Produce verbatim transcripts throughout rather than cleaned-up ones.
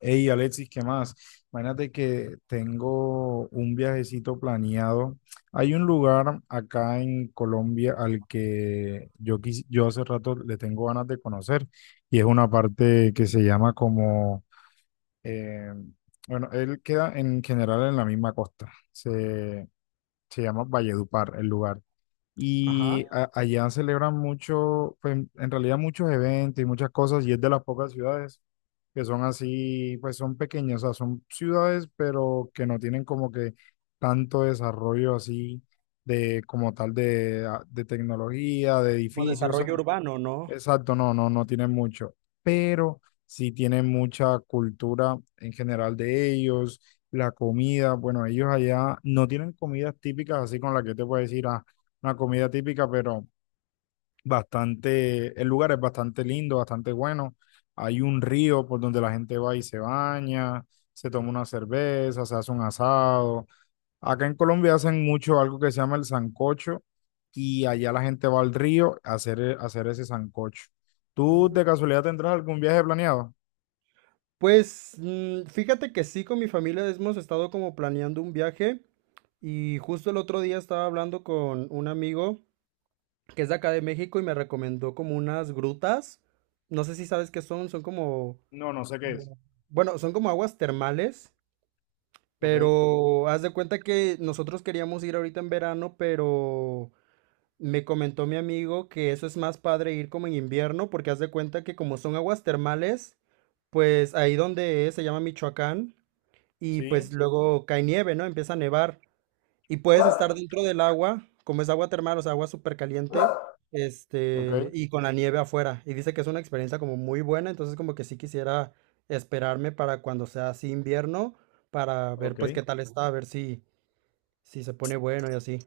Hey Alexis, ¿qué más? Imagínate que tengo un viajecito planeado. Hay un lugar acá en Colombia al que yo, quis- yo hace rato le tengo ganas de conocer y es una parte que se llama como, eh, bueno, él queda en general en la misma costa. Se, se llama Valledupar el lugar. Y Ajá. a- allá celebran mucho, pues en realidad muchos eventos y muchas cosas, y es de las pocas ciudades que son así, pues son pequeñas, o sea, son ciudades, pero que no tienen como que tanto desarrollo así de como tal de, a- de tecnología, de Como edificios. desarrollo urbano, ¿no? Exacto, no, no, no tienen mucho, pero sí tienen mucha cultura en general de ellos, la comida, bueno, ellos allá no tienen comidas típicas, así con la que te puedo decir, ah, una comida típica, pero bastante, el lugar es bastante lindo, bastante bueno. Hay un río por donde la gente va y se baña, se toma una cerveza, se hace un asado. Acá en Colombia hacen mucho algo que se llama el sancocho y allá la gente va al río a hacer, e- a hacer ese sancocho. ¿Tú Uh, de casualidad tendrás algún viaje planeado? Pues mm, fíjate que sí, con mi familia hemos estado como planeando un viaje y justo el otro día estaba hablando con un amigo que es de acá de México y me recomendó como unas grutas. No sé si sabes qué son, son como, No, no sé qué es. como- bueno, son como aguas termales, Ok, pero haz de cuenta que nosotros queríamos ir ahorita en verano, pero me comentó mi amigo que eso es más padre ir como en invierno, porque haz de cuenta que como son aguas termales, pues ahí donde es, se llama Michoacán, y sí, pues luego cae nieve, ¿no? Empieza a nevar. Y puedes estar dentro del agua, como es agua termal, o sea, agua súper caliente, ok, este, y con la nieve afuera. Y dice que es una experiencia como muy buena, entonces como que sí quisiera esperarme para cuando sea así invierno, para ver ok. pues qué tal está, a ver si, si se pone bueno y así.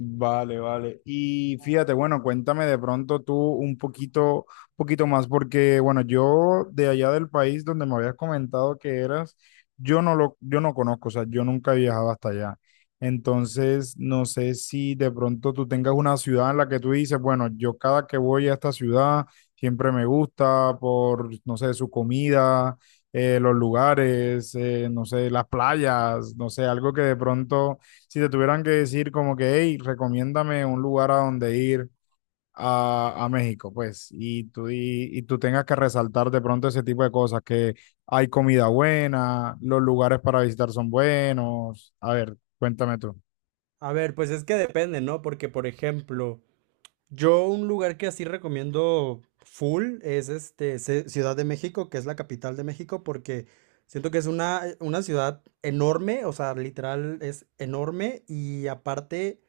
Vale, vale. Y fíjate, bueno, cuéntame de pronto tú un poquito, poquito más, porque bueno, yo de allá del país donde me habías comentado que eras, yo no lo, yo no conozco, o sea, yo nunca he viajado hasta allá. Entonces, no sé si de pronto tú tengas una ciudad en la que tú dices, bueno, yo cada que voy a esta ciudad siempre me gusta por, no sé, su comida, eh, los lugares, eh, no sé, las playas, no sé, algo que de pronto si te tuvieran que decir como que, hey, recomiéndame un lugar a donde ir a, a México, pues, y tú, y, y tú tengas que resaltar de pronto ese tipo de cosas, que hay comida buena, los lugares para visitar son buenos. A ver, cuéntame tú. A ver, pues es que depende, ¿no? Porque, por ejemplo, yo un lugar que así recomiendo full es este Ci- Ciudad de México, que es la capital de México, porque siento que es una, una ciudad enorme, o sea, literal es enorme y aparte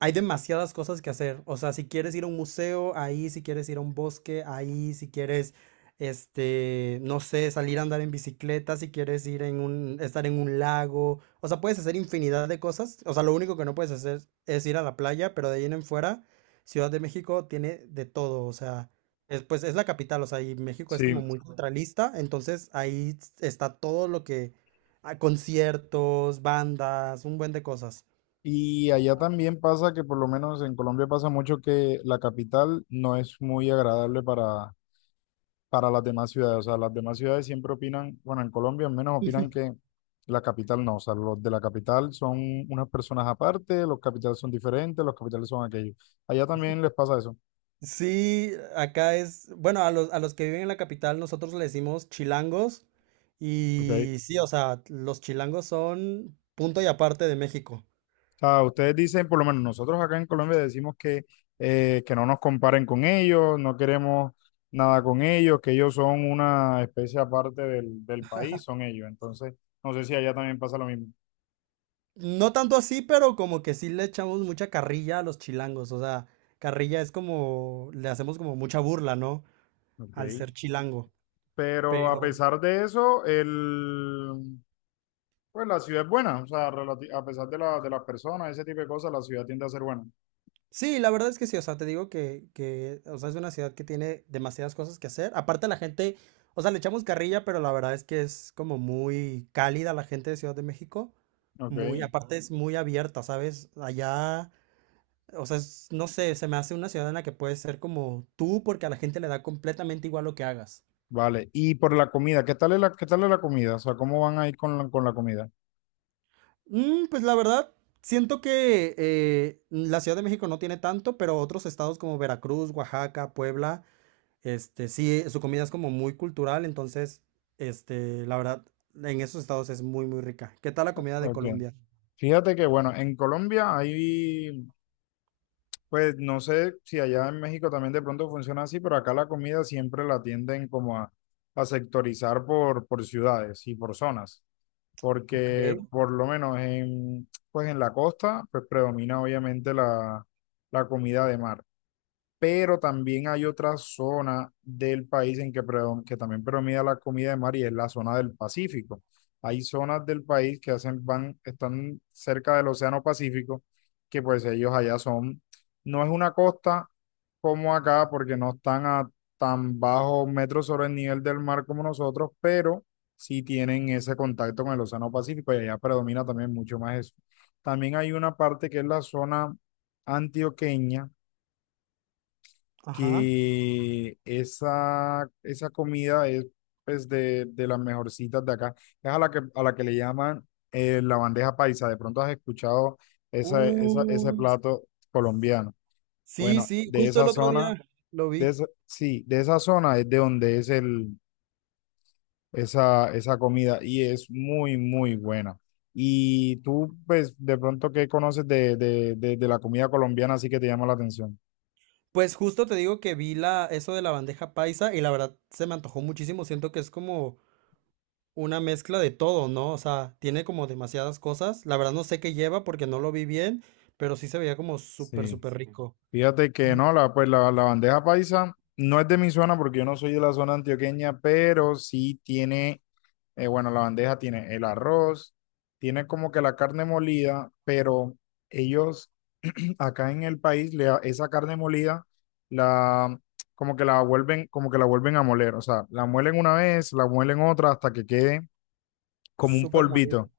hay demasiadas cosas que hacer. O sea, si quieres ir a un museo, ahí, si quieres ir a un bosque, ahí, si quieres, este, no sé, salir a andar en bicicleta, si quieres ir en un, estar en un lago. O sea, puedes hacer infinidad de cosas. O sea, lo único que no puedes hacer es ir a la playa, pero de ahí en fuera, Ciudad de México tiene de todo. O sea, es, pues es la capital, o sea, y México es Sí, como muy centralista, entonces ahí está todo lo que, ah, conciertos, bandas, un buen de cosas. y allá también pasa que por lo menos en Colombia pasa mucho que la capital no es muy agradable para, para las demás ciudades. O sea, las demás ciudades siempre opinan, bueno, en Colombia al menos opinan que la capital no. O sea, los de la capital son unas personas aparte, los capitales son diferentes, los capitales son aquellos. Allá también les pasa eso, Sí, acá es, bueno, a los, a los que viven en la capital nosotros le decimos chilangos ¿ok? y sí, o sea, los chilangos son punto y aparte de México. O sea, ustedes dicen, por lo menos nosotros acá en Colombia decimos que, eh, que no nos comparen con ellos, no queremos nada con ellos, que ellos son una especie aparte del, del país, son ellos. Entonces, no sé si allá también pasa lo mismo. No tanto así, pero como que sí le echamos mucha carrilla a los chilangos, o sea, carrilla es como, le hacemos como mucha burla, ¿no? Ok. Al ser chilango, Pero a pero... pesar de eso, el, pues la ciudad es buena, o sea, relati- a pesar de, la, de las personas, ese tipo de cosas, la ciudad tiende a ser buena. Sí, la verdad es que sí, o sea, te digo que, que, o sea, es una ciudad que tiene demasiadas cosas que hacer. Aparte la gente, o sea, le echamos carrilla, pero la verdad es que es como muy cálida la gente de Ciudad de México. Ok, Muy, aparte es muy abierta, ¿sabes? Allá, o sea, es- no sé, se me hace una ciudad en la que puedes ser como tú porque a la gente le da completamente igual lo que hagas. vale. Y por la comida, ¿qué tal es la, ¿qué tal es la comida? O sea, ¿cómo van a ir con la, con la comida? Mm, pues la verdad, siento que eh, la Ciudad de México no tiene tanto, pero otros estados como Veracruz, Oaxaca, Puebla. Este, sí, su comida es como muy cultural, entonces, este, la verdad, en esos estados es muy, muy rica. ¿Qué tal la comida de Ok. Colombia? Fíjate que, bueno, en Colombia hay, pues no sé si allá en México también de pronto funciona así, pero acá la comida siempre la tienden como a, a sectorizar por, por ciudades y por zonas. Ok. Porque por lo menos en, pues en la costa, pues predomina obviamente la la comida de mar, pero también hay otra zona del país en que, predom- que también predomina la comida de mar y es la zona del Pacífico. Hay zonas del país que hacen, van, están cerca del Océano Pacífico, que pues ellos allá son, no es una costa como acá, porque no están a tan bajo metros sobre el nivel del mar como nosotros, pero sí tienen ese contacto con el Océano Pacífico y allá predomina también mucho más eso. También hay una parte que es la zona antioqueña, Ajá. que esa, esa comida es pues, de, de las mejorcitas de acá. Es a la que, a la que le llaman eh, la bandeja paisa. De pronto has escuchado esa, esa- ese Uy, plato colombiano. sí, Bueno, sí, de justo esa el otro zona, día lo de vi. esa, sí, de esa zona es de donde es el, esa, esa comida y es muy, muy buena. Y tú, pues, de pronto, ¿qué conoces de, de, de de la comida colombiana así que te llama la atención? Pues justo te digo que vi la, eso de la bandeja paisa y la verdad se me antojó muchísimo. Siento que es como una mezcla de todo, ¿no? O sea, tiene como demasiadas cosas. La verdad no sé qué lleva porque no lo vi bien, pero sí se veía como súper, Sí. súper rico. Fíjate que Ujú. no, la, pues la, la bandeja paisa no es de mi zona porque yo no soy de la zona antioqueña, pero sí tiene, eh, bueno, la bandeja tiene el arroz, tiene como que la carne molida, pero ellos acá en el país le, a- esa carne molida la como que la vuelven, como que la vuelven a moler, o sea, la muelen una vez, la muelen otra hasta que quede como un Súper molido. polvito,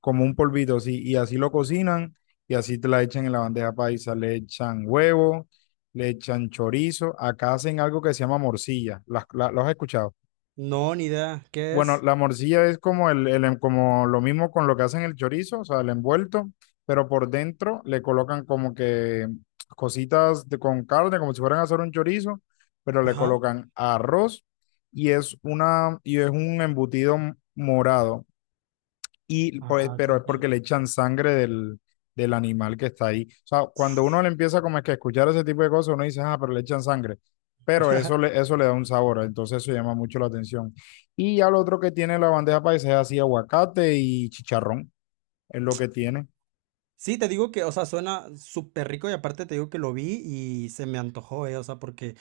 como un polvito, sí, y así lo cocinan y así te la echan en la bandeja paisa, le echan huevo, le echan chorizo, acá hacen algo que se llama morcilla, ¿Las, la, ¿los has escuchado? No, ni idea. ¿Qué Bueno, es? la morcilla es como, el, el, en- como lo mismo con lo que hacen el chorizo, o sea, el envuelto, pero por dentro le colocan como que cositas de, con carne, como si fueran a hacer un chorizo, pero le Ajá. colocan arroz y es, una, y es un embutido morado, y pues, Ah, ok, pero es ok. porque le echan sangre del, del animal que está ahí. O sea, cuando uno le empieza como es que a escuchar ese tipo de cosas, uno dice, ah, pero le echan sangre. Pero eso le, eso le da un sabor, entonces eso llama mucho la atención. Y ya lo otro que tiene la bandeja paisa es así, aguacate y chicharrón, es lo que tiene. Sí, te digo que, o sea, suena súper rico y aparte te digo que lo vi y se me antojó, ¿eh? O sea, porque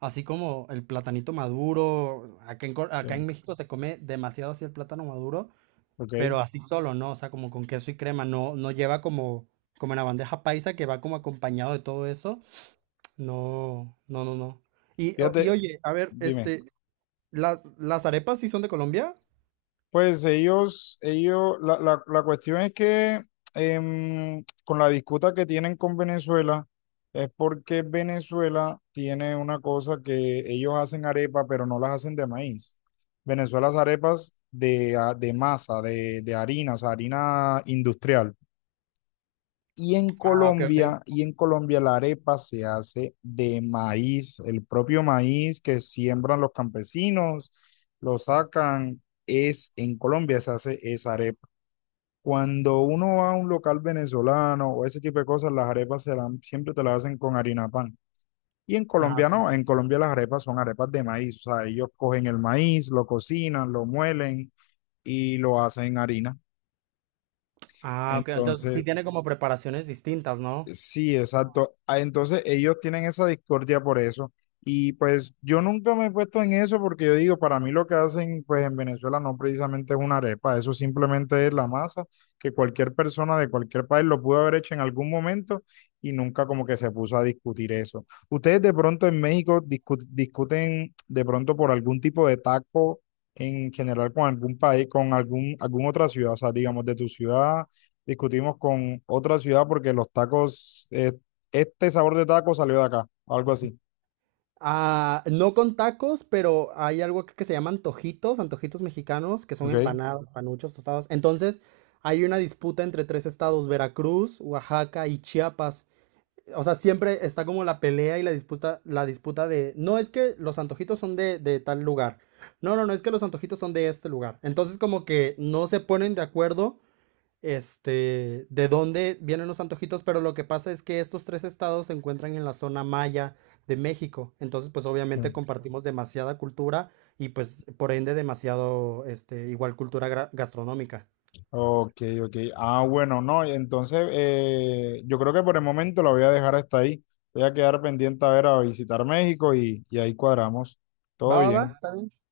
así como el platanito maduro, acá en, Cor- acá Eh, en México se come demasiado así el plátano maduro, Ok, pero así solo, ¿no? O sea, como con queso y crema, no, no lleva como, como en la bandeja paisa que va como acompañado de todo eso. No, no, no, no. Y, o- y fíjate, oye, a ver, dime. este, ¿las, las arepas sí son de Colombia? Pues ellos, ellos, la, la- la cuestión es que em, con la disputa que tienen con Venezuela, es porque Venezuela tiene una cosa que ellos hacen arepa, pero no las hacen de maíz. Venezuela hace arepas de, a- de masa, de, de harina, o sea, harina industrial. Y en Ah, ok, ok. Colombia, y en Colombia la arepa se hace de maíz, el propio maíz que siembran los campesinos, lo sacan, es en Colombia se hace esa arepa. Cuando uno va a un local venezolano o ese tipo de cosas, las arepas se dan- siempre te las hacen con harina pan. Y en Ah, Colombia ok. no, en Colombia las arepas son arepas de maíz, o sea, ellos cogen el maíz, lo cocinan, lo muelen y lo hacen harina. Ah, ok. Entonces sí Entonces, tiene como preparaciones distintas, ¿no? sí, exacto. Ah, entonces ellos tienen esa discordia por eso. Y pues yo nunca me he puesto en eso porque yo digo, para mí lo que hacen pues en Venezuela no precisamente es una arepa, eso simplemente es la masa que cualquier persona de cualquier país lo pudo haber hecho en algún momento y nunca como que se puso a discutir eso. ¿Ustedes de pronto en México discu- discuten de pronto por algún tipo de taco en general con algún país, con algún, alguna otra ciudad? O sea, digamos de tu ciudad discutimos con otra ciudad porque los tacos, eh, este sabor de taco salió de acá, algo así. Ah, no con tacos, pero hay algo que, que se llaman antojitos, antojitos mexicanos, que son ¿Ok? empanadas, panuchos, tostadas. Entonces, hay una disputa entre tres estados, Veracruz, Oaxaca y Chiapas. O sea, siempre está como la pelea y la disputa, la disputa de, no es que los antojitos son de, de tal lugar, no, no, no es que los antojitos son de este lugar. Entonces como que no se ponen de acuerdo, este, de dónde vienen los antojitos, pero lo que pasa es que estos tres estados se encuentran en la zona maya de México, entonces pues obviamente compartimos demasiada cultura y pues por ende demasiado, este, igual cultura gra- gastronómica. Ok, ok. Ah, bueno, no, entonces eh, yo creo que por el momento la voy a dejar hasta ahí. Voy a quedar pendiente a ver a visitar México y, y ahí cuadramos. Todo Va, va, va, bien. está bien.